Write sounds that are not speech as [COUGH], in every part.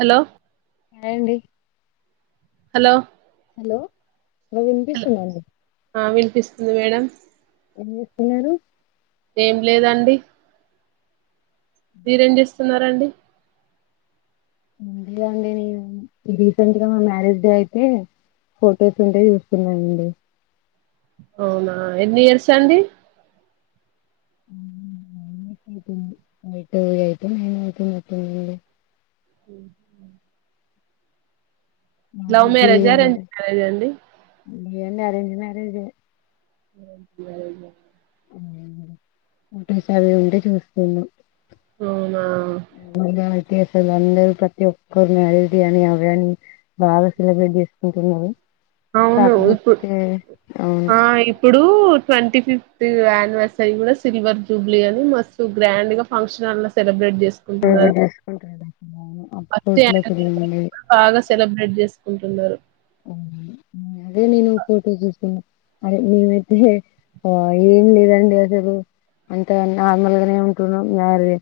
Hello ఏండి hello hello రవింద బి సనాాల ఎ మేడం ఎ విస్తను ఏం లేదండి మీరేం చేస్తున్నారండి అందుేగా అండి నేను రీసెంట్ గా మా మ్యారేజ్ డే అయితే ఫొటోస్ ఉంటే చూస్తున్నాయంండి అవునా ఎన్ని ఇయర్సా అండి యియితే నేనవుతు లవ్ మ్యారేజ్ డే మ్యారేజా అరేంజ్ మ్యారేజా అండి మ్యారేజ్ అ ఫొటోస్ అవి ఉంటే చూస్తున్నాం అవునా మళ్ళీ అయితే అసలు అందరు ప్రతి ఒక్కరు మ్యారేజ్ డే అని అవి అని బాగా సెలబ్రేట్ చేసుకుంటున్నారు అవును ఇప్పు కాకపోతే అవును ఆ ఇ ప్పుడు ట్వంటీ ఫిఫ్త్ యానివర్సరీ కూడా సిల్వర్ జూబ్లీ అని మస్తు గ్రాండ్ గా ఫంక్షన్ అ సెలబ్రట్ ఉహుహు బాగా సెలబ్రేట్ చేసుకుంటున్నారు అదే నేను ఫోటో చూస్తున్న అరే మేమైతే ఆ ఏం లేదండి అసలు అంతగా నార్మల్ గానే ఉంటున్నాం మరి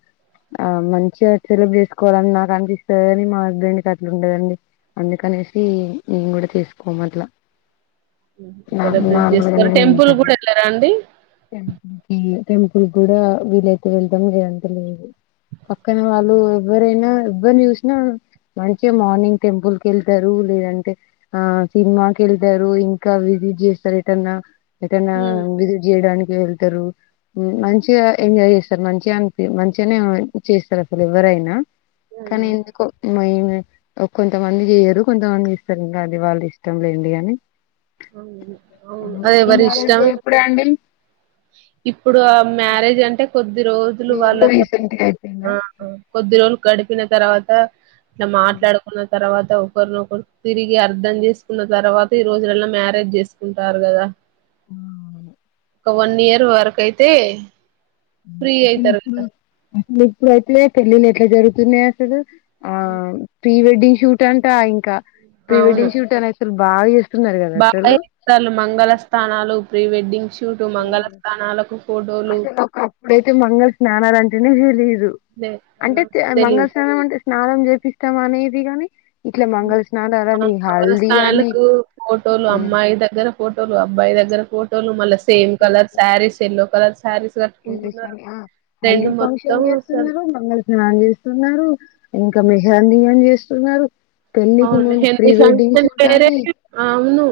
ఆ మంచిగా సెలబ్రేట్ చేసుకోవాలని నాకు అనిపిస్తది అని మా హస్బెండ్ కి అట్లుండదండి అందుకనేసి మేం కూడా చేసుకోము అట్లా నా సెలబ్రేట్ నార్మల్ గానే చేస్తారు టెంపుల్ ఉంటాను కూడా వెళ్ళరా అండి టెంపుల్ కి టెంపుల్ కూడా వీలైతే వెళ్తాం లేదంటే లేదు పక్కన వాళ్ళు ఎవ్వరైనా ఎవ్వరనీ చూసినా మంచిగా మార్నింగ్ టెంపుల్ కి వెళ్తారు లేదంటే ఆ సినిమాకెళ్తారు ఇంకా విజిట్ చేస్తారు ఎటన్నా ఏటన్నా ఉమ్. విజిట్ చేయడానికి వెళ్తారు ఉమ్ మంచిగా ఎంజాయ్ చేస్తారు మంచిగా అనిపి మంచిగానే చేస్తారు అసలు ఎవరైనా కానీ ఉమ్. ఎందుకో మేమే ఓ కొంతమంది చేయరు కొంతమంది చేస్తారు అది వాళ్ళ ఇష్టం లేండి అని అవును అవును అది ఎవరి ఇష్టం ఇప్పుడు ఆ మ్యారేజ్ అంటే కొద్ది కొద్ది రోజులు వాళ్ళతో ఆ కొద్ది రోజులు గడిపిన తర్వాత ఇట్లా మాట్లాడుకున్న తర్వాత ఒకరినొకరు తిరిగి అర్ధం చేసుకున్న తర్వాత ఈ రోజులలో మ్యారేజ్ చేసుకుంటారు కదా ఉమ్ ఒక వన్ ఇయర్ వరకయితే ఉ ఉహుహు ఉమ్ ఇప్పుడైతే పెళ్ళిళ ఎట్లా జరుగుతున్నాయి అసలు ఆ ప్రీ వెడ్డింగ్ షూట్ అంటా ఇంకా ప్రీవెడ్డింగు షూట్ అనేసరి బాగ చేస్తులు మంగళ స్థానాలు ప్రీ వెడ్డింగ్ షూట్ మంగళ స్థానాలకు ఫోట అసలు ఒక అప్పుడైతే మంగళ స్నానాలు అంటేనే తెలీదు అంటే తెలి మంగళ స్నానం అంటే స్నానం చేపిస్తాం అనేది కాని ఇట్లా మంగళస్నానం మంగళ స్థానాలకు ఫోటోలు ఉమ్, అమ్మాయి దగ్గర ఫోటోలు అబ్బాయి దగ్గర ఫోటో లు మళ్ల same colour saris yellow colour saris ఏంది కట్టుకుంటున్నారు ఈసారి ట్రెండ్ హల్దీ మొత్తం ఫంక్షన్ అసలు చేస్తున్నారు మంగళ స్నాం చేస్తున్నారు స్తున్నారు ఇంకా మెహందీ అని చేస్తున్నారు పెళ్ళికి అవును ముందు pre mehndi wedding function shoot వేరే అని అవును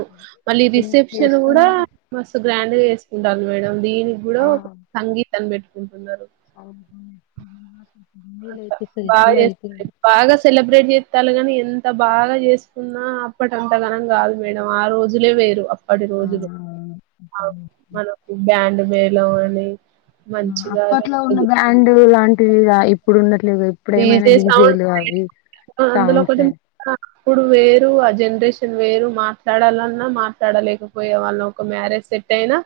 మళ్ళీ ఇన్ని రిసెప్షన్ కూడా చేస్తున్నారు మస్తు గ్రాండ్ గా చేసుకుంటారు మేడం దీనికి కూడా ఒక సంగీతం పెట్టుకుంటున్నారు ఆ హూ హుం [UNINTELLIGIBLE] అట్లా బాగా చేస్త బాగా సెలబ్రేట్ చేస్తారు కాని ఎంత బాగా చేసుకున్నా అప్పటి అంత ఘనం కాదు మేడం ఆ రోజులే వేరు అప్పటి ఆ రోజులు మనకు బ్యాండ్ మేళం అని హ్మ్ మంచిగా అప్పట్లో ఉన్న బ్యాండ్ లాంటివిగా ఇప్పుడున్నట్ లేవు ఇప్పుడు ఏమైనా డీజే సౌండ్ డీజేలు అవి అందులో సౌండ్స్ ఒకటి సే అప్పుడు వేరు ఆ జనరేషన్ వేరు మాట్లాడాలన్నా మాట్లాడలేకపోయే వాళ్ళం ఒక మ్యారేజ్ సెట్ అయినా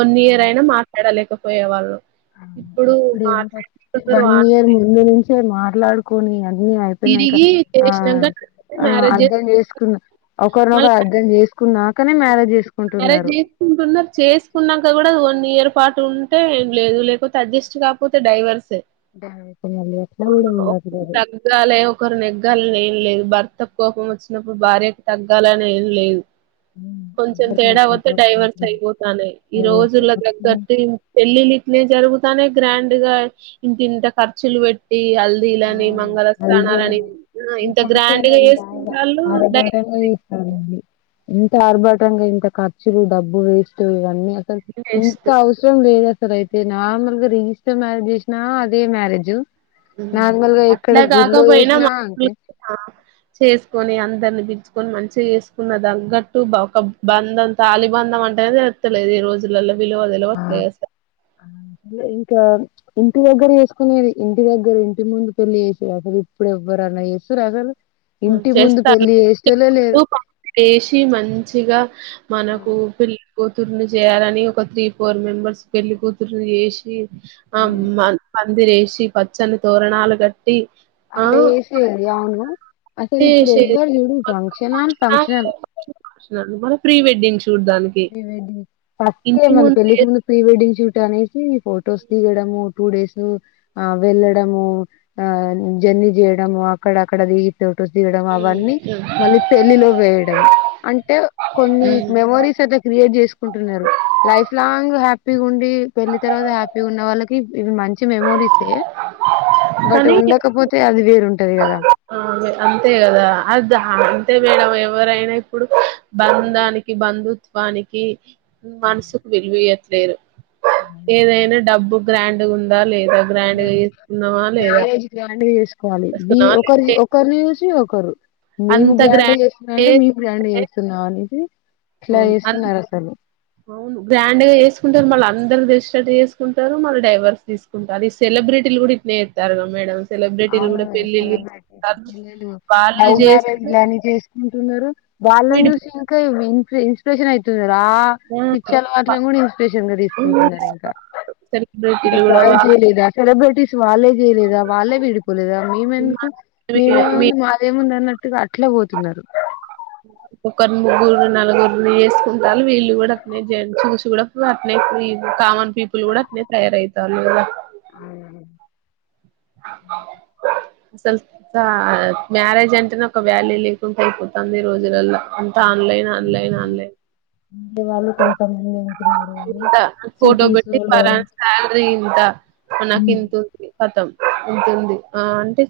వన్ ఇయర్ అయినా మాట్లాడలేకపోయే వాళ్ళం అవును ఇప్పుడేమో ఫ వన్ ఇయర్ ముందు నుంచే మాట్లాడుకొని అన్ నేను అయ్పోయినంక తిరిగి ఆ చేసినాక ఆ మ్యారేజ్ చేసు అర్థం చేసుకున్నా ఒకరినొకరు అర్థం జేసుకు కు నాకనే మ్యారేజ్ మ్యారేజ చేసుకుంటున్నారు జేస్కుంటున్నా చేసుకున్నాక కూడా న్ ఇయర్ పాటు ఉంటే ఏం లేదు లేకపోతే అడ్జస్ట్ కాకపోతే డైవర్సే దానికి మళ్ళీ అట్లా కూడా ఒక ఉండట్లేదు తగ్గలే ఒకరు నెగ్గ గ్గాలని ఏం లేదు భర్త కోపం వచ్చినప్పుడు భార్యకు తగ్గాలని ఏం లేదు ఉమ్, కొంచం ఎవరికి తేడా నచ్చినట్టు వత్తే వాళ్ళు డైవర్స్ ఉంటున్నారు అయిపోతనయ్ ఈ రోజుల అట్లా తగ్గట్టే పెళ్ళిళ్లు ఇట్నే జరుగుతా నయ గ్రాండ్ గా ఇంత ఇంత ఖర్చులు వెట్టి ఆ హల్దిలని మంగళస్థానలని అంతేనండి ఈ ఫంక్షన్ బాగా అర్బటం డైవర్స్ గా చేస్తారండి ఇంత ఆర్భాటంగా ఇంత ఖర్చులు డబ్బు వేస్ట్ ఇవన్నీ అసలు వేస్ట్ ఇంకా అవసరం లేదు స అయితే నార్మల్ గా రిజిస్టర్ మ్యారేజ్ చేసినా అదే మ్యారేజ్ నార్మల్ గా ఇక్కడ ఇట్లా గుళ్లో కాకపోయినా చేసినా అంతే చేసుకొని అందర్ అనిపించుకొని మంచిగా ఎసుకున్న దగట్టు ఒక బంధం తాలిబంధం అంటేనే తెలుత్తలేదు ఈ రోజులలో విలువ దెలవట్లే అసల్ ఇంకా ఇంటి దగ్గర ఎస్కునేది ఇంటి దగ్గర ఇంటి ముందు పెళ్ళి చేేసే అసలు ఇప్పుడు ఎవ్వరు అ అన్న ఎస్తుర అసలు ఇంటికి ముందు చేస్తారు పెళ్లి చేసేటోల్లే లేరు చేసి మంచిగా మనకు పి కూతుర్ని చేయాలని ఒక త్రీ ఫోర్ మెంబర్స్ పెళ్లి కూతుర్ని చేసి ఆ ఉమ్. మ మంది ఎసి పచ్చని తోరణాలు గ అట్లా ఎసేది అవును అసలు ఇప్పుడు చేసేది ఎవ్వరు చూడు ఫంక్షనాల్ ఫంక్షనల్ ఫంక్షనాలు మన ప్రీ వెెడ్డింగ్స్ ప్రీ వెడ్డింగ్ ఫస్టే మళ్ళ పెళ్ళికి ముందు ప్రీ వెడ్డింగ్ షూట్ అనేసి ఫొటోస్ దిగడము టూ డేస్ ఆ వెళ్ళడము ఆ జర్నీ జేయడము అక్కడ అక్కడది ఫోటోస్ దిగడం అవన్నీ మళ్ళీ పెళ్లిలో వేయడం అంటే కొన్ని మెమోరీస్ క్రియేట్ చేసుకుంటున్నారు లైఫ్ లాంగ్ హ్యాపీగా ఉండి పెళ్లి తర్వాత హ్యాపీగా ఉన్న వాళ్ళకి ఇవి మంచి మెమోరీసే బట్ కానీ ఉండకపోతే అది వేరుంటది కదా ఆ అంతే కదా అది అంతే మేడం ఎవరైనా ఇప్పుడు బంధానికి బంధుత్వానికి మనసుకు విలువయట్లేరు ఏదైనా డబ్బు గ్రాండ్ గుందా లేదా గ్రాండ్ గా చేస్కున్నామ లేదా కోలి వి చేసుకున్నామా ఒకరి లే ఒకరిని జూసి ఒకరు మేము గ్రాండ్ చేస్తున్నా అంటే మేము గ్రాండ్ చేస్తున్నాం అనే సి అవును అ అవును గ్రాండ్ గ జేసు కుంటారు మళ్ళ అందరు తెలిసేటట్టు చేసుకుంటారు మళ్ళీ డైవర్స్ తీస్కుంటారు ఈ సెలబ్రిటీలు గూడా ఇట్నేఎత్తరు గ మేడం సెలబ్రిటీలు అవును కూడా పెళ్ళిళ్ళు సెలబ్రిటీస్ చేసుకుంటారు పిల్లలు వాళ్ళు లవ్ మ్యారేజ్ చేసారు లని జేస్కొని టున్నారు వాళ్ళని విడి చూసి ఇంకా ఇన్ ఇన్స్పిరేషన్ అవుతున్నారు రా పిచ్చోల మాటలు కూడా ఇన్స్పిరేషన్ గా తీసుకుంటున్నారు ఇంక ఇంక సెలబ్రిటీలు కూడా వాళ్ళ్ జేయలేదా సెలబ్రిటీస్ వాళ్ళే చేయలేదా వాళ్ళే వి లేదా మేమ్ ఎందుకు మీ మేమేముంది మాదే ముంది అన్న త్తుగా అట్లే ఒతున్నారు ఒకర్ ముగ్గురు నలుగురిని ఎసుకుంటాలు వీళ్ళు గూడా అట్నే జ చూసి కూడా అట్నే కామన్ పీపుల్ కూడా అట్నే తయారయ్ తళ్ళు కద అయను అసల్ తా మ్యారేజ్ అంటేనే ఒక వ్యాల్యూ లేకుంట అయిపోతంది ఈ రోజులల్లో అంత ఆన్లైన్ ఆన్లైన్ ఆన్లైన్ ఉండే వాళ్ళు కొంతమంది ఉంటున్నారు గానీ ఇంత ఫోటో సిటీస్ పెట్టి లో ఫర శాలరీ ఇంత మ నాకు హ్మ్ ఇంతంది కతం ఎంతంది ఆ అంటే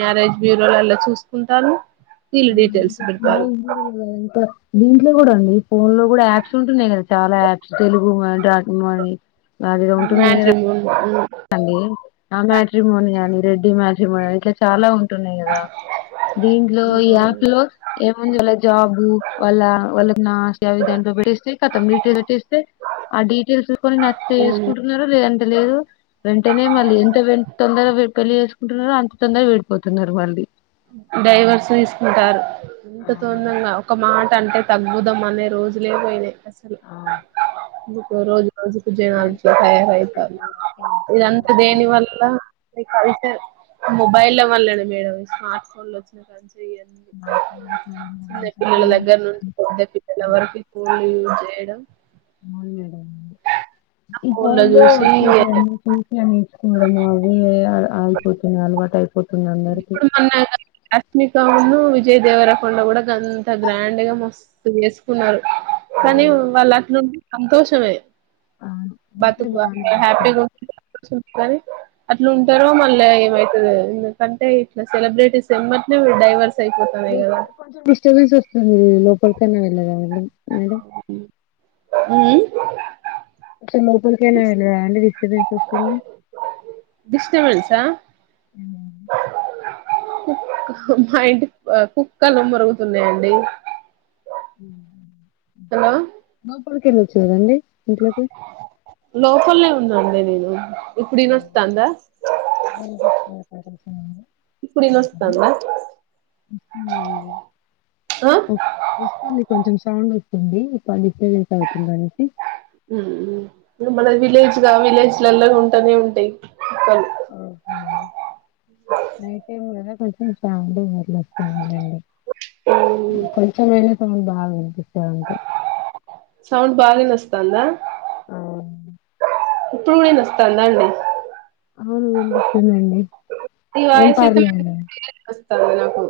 మ్యారేజ్ బ్యూరో లో ఎలా చూసుకుంటాను ఆ ఇప్ప మ కూూడద ఇప్ప దీంట్లో కూడా అండి ఫోన్ లో కూడా యాప్స్ ఉంటున్నాయి కదా చాలా యాప్స్ తెలుగు గుడ్ మార్ని గడిలో ఉంటుంది మ్యాట్రిమోన్ అండి ఆ మ్యాట్రిమోన్ గానీ రెడ్డి మ్యాట్రిమోన్ ని ఇట్లా చాలా ఉంటున్నాయి కదా దీంట్లో ఈ యాప్ లో ఏముంది వా జాబు వాళ్ళ వాళ్ళకి నా సే విధా ేతం డటెయిస్ పెట్టేస్తే ఆ డీటెయిస్ కొనిేసుకుంటున్నారో లేద లేదు వెంటనే మళ్ళీ ఎంత తొందర పెళ్ళలి చేసుకుంటున్నారు అంత తొందగా విడిపోతున్నారు వాళ్ళీ డైవర్స్ తీసుకుంటారు ఎంత తొందంగా ఒక మాట అంటే తగ్బుదమ్ం అనే రోజులే పోయినాయి అసలు ఇందుకో రోజు రోజుకు జనాలు తయారైతారు ఇదంతా దేని వల్ల మొబైల్ వల్లనే మేడం స్మార్ట్ ఫోన్ లో వచ్చిన చెడి స్మార్ట్ ఫోన్స్ చిన్న మొబైల్స్ పిల్లల దగ్గర టీవీస్ నుండి పెద్ద పిల్లల వరకు ఎడం అవును మేడం ఆ ఈ ఫోన్లో బోన్లు చూసి చీటి అన్ని చూసి అన్ని ఇచ్చుకోవడము అది అయిపోతుంది అలవాటు అయితుంది దడు మన్ రష్మికవును విజయ్ దేవర కొొండ కూడా అంత గ్రాండ్ గా మస్తు వేసుకున్నారు కానీ అవును వాళ్ళ అట్ నుడి సంతోషమే అవును అంతే బతుకు బానే జేస్తారు. హ్యాపీగా ఉ అట్లా ఉంటారో మళ్ళీ ఏమైతుంది ఎందుకంటే ఇట్లా సెలబ్రిటీస్ ఎమటినేరు డైవర్స్ అయిపోతున్నాయి కదా కొంచెం డిస్టర్బెన్స్ వస్తుంది లోపలికన్నా వెళ్ళగాాళ మేడం అ మపు వెలద అడి విశ విశ్వ మస కు మా ఇంటి కుక్కలు మరుగుతున్నాయంండి లోపలికి వెళ్ళి వచ్చదండి ఇంట్లోకి లోపల్ ఉందండి నేను ఇప్పుడునస్తాందా ఆ ఇప్పుడు ఇనొస్తాందా ఆ వస్తుంది కొంచెం సౌండ్ వ ఉడి ఇ పడిచ్చస అవుతున్నానే మన విలేజ్గా విలేజ్ లా ఉంటూనే ఉంటాయి ఆఓహ న టై ము కస చ వరల మ్మ్ కొంచెమ అైనా సమం బాగా వినిపిస్తారంటే సౌండ్ బగా నస్త అందా ఆ ప్పుూణ నస్త నండ అవును వినిపిస్తుందండి ఏం పర్లేదు తమ నాకు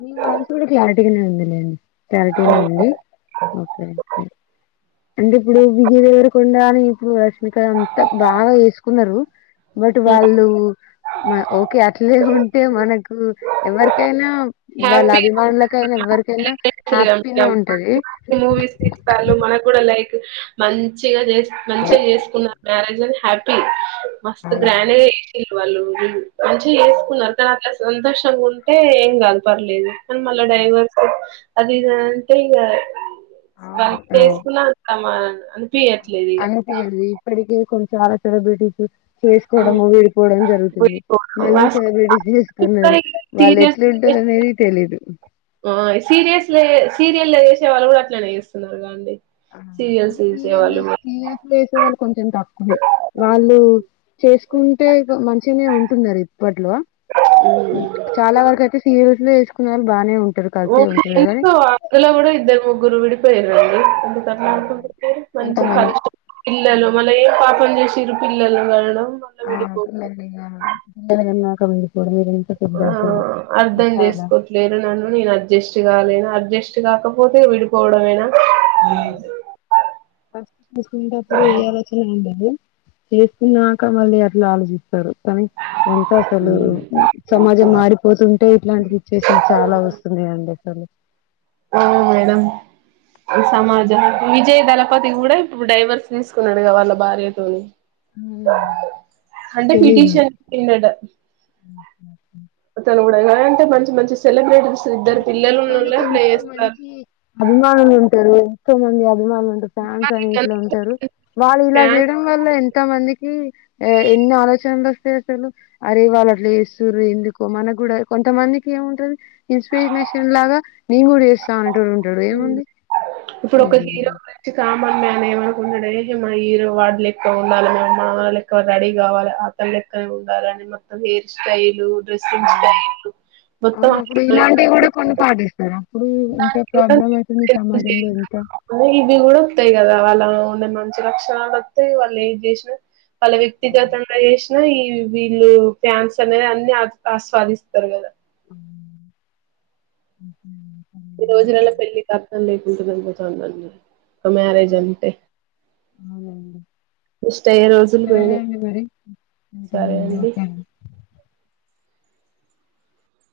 మీ వాయిస్ కూడా క్లారిటీగానే ఉందిలేండి చాలదనే అండి ఓకే అంటే ఇప్పుడు విజయ దగగరకొండడా అని ఇప్పుడు రశమిక అంతా బాగా వేసుకున్నారు బట్ వాళ్ళు ఓకే అట్లే ఉంటే మనకు ఎవరికైనా వాళ్ళ హ్యాపీ అభిమానులకైనా ఎవరికైనా హ్యాపీనే ఉంటది మూవీస్ ఇస్త మనకు కూడా లైక్ మంచిగా చే మంచిగా చేసుకున్నారు మ్యారేజ్ అని హ్యాపీ మస్తు గ్రాండ్గా వ వాళ్ళుళ్ళు మంచిగా చేేసుకున్నారు కానీ అట్లా సంతోషంగా ఉంటే ఏం కాదు పర్లేదు కానీ మళ్ళా డైవర్స్ అది ఇద అంటే ఇంగ వ చేసుకున్నా తమ అ అంతే అండి ఇప్పటి కొంచెం చాలా సెలబ్రిటీస్ ఇగ చేసుకోవడము విడిపోవడం జరుగుతుంది మళ్ళీ సెలబ్రిటీ చేసుకున్నారు వాళ్ళు ఎట్లుంట టారు అనేది తెలిదు ఆ సీరియల్స్ సీరియల్ చేసే వాళ్ళు కూడా అట్లనే చేస్తున్నారు గా అండి సీరియల్స్ అంటే సీరియల్ లో చేసేవాళ్ళు సిరి చేసే వాళ్ళు కొంచెం తక్కువే వాళ్ళు చేసుకుంటే మంచిగానే ఉంటున్నారు ఇప్పట్లో చాలా వరకు అయితే సీరియల్స్లో చేసుకున్న వాళ్ళు బాగానే ఉం వాళ్లలో కూడా ఇద్దరు ముగ్గురు విడిపోయిర్రండి ఇందు ఆ! కర్ణ మంచిగా కొంతమంది పిల్లలు మళ్ళ ఏం పాపం చేస్ తిరుపిల్లలు కనడం మళ్ళీ ఆ విడిపోవడం [UNINTELLIGIBLE] పెద్ద ఆ అసలు అర్ధం చాలా. చేసుకోట్లేరు నన్ను నేను అడ్జస్ట్ కాలేను అడ్జస్ట్ కాకపోతే విడిపోవడంమేనా ఆ ఫస్ట్ చేసుకునేటప్పుడు ఏ ఆలోచన ఉండదు చేస్తున్నాక మళ్ళీ అట్లా ఆలోచిస్తారు కని ఎంత అసలు సమాజం మాడిపోతుంటే ఇట్లాంటి సిట్యువేషన్స్ చాలా వస్తున్నాయి అండి అసలు ఆ మేడం సమాజనికి విజయ దళపతి కూడా ఇప్పుడు డైవర్స్ తీసుకున్నాడుగా వాళ్ళ భార్యతోని హ్మ్. అంటే పిటీషన్ పెట్టిందంట ఉమ్ హు కూడా అంటే మంచి మంచి సెలబ్ర్రిటీ మంచి మంచి వాళ్ళకి ఎంతో మంచి అభిమానులు ఉంటారు ఎంతో మంది ఫాన్స్ అని ఇట్ల ఉంటారు వాళ్ళు ఇలా ఫ్యాన్ చేయడం వల్ల ఎంత మందికి ఎన్ని ఆలోచనలు అసలు అరే వాళ్ళు అట్లా చేస్తురు ఎందుకో మనకు కూడా కొంతమందికి ఏముంటది ఇన్స్పిరేషన్ లాగా నేను కూడా చేస్తా అనేటోడు ఉంటడు ఏముంది ఉమ్ మ మేనే ఏమనుకుంటాడే ఈరు వాడలు ఎక్కువ ఉండాలి మేము మన వాళ్ళ ఎకువ రెడీ కావాలి అతల్లి క ఉండాలని మొత్తం హేయిర్ స్టైలు డ్రెస్సింగ్ స్టైలు ఉ మొత్తం ఆ హీరో లెక్కనే ఉండాలే అప్పుడు ఆ ఇంత ప్రాబ్లం అయితుంది సమాజంలో ఇంత ఇవి కూడా వత్తాయి కదా ఉండ మంచి క్షణాలు వత్తే వాళ్ళు ఏది చేసిన వాళ్ళ వ్యక్తిగతంగా చెస్ ఈ వీళ్ళు ప్యాన్స్ అనేది అన్ని ఆస్వా ఆస్వాదిస్తారు కదా ఉమ్ ఉమ్ హు ఈ రోజు నెల పెళ్ళలి కత్నం లేకుంటు వెళపోతా ఉందం ఒక మ్యారేజ్ అంటే ఇస్ అయ్యే రోజులు పోయినయ్ సరే ఇంతమంది అండి ఓకే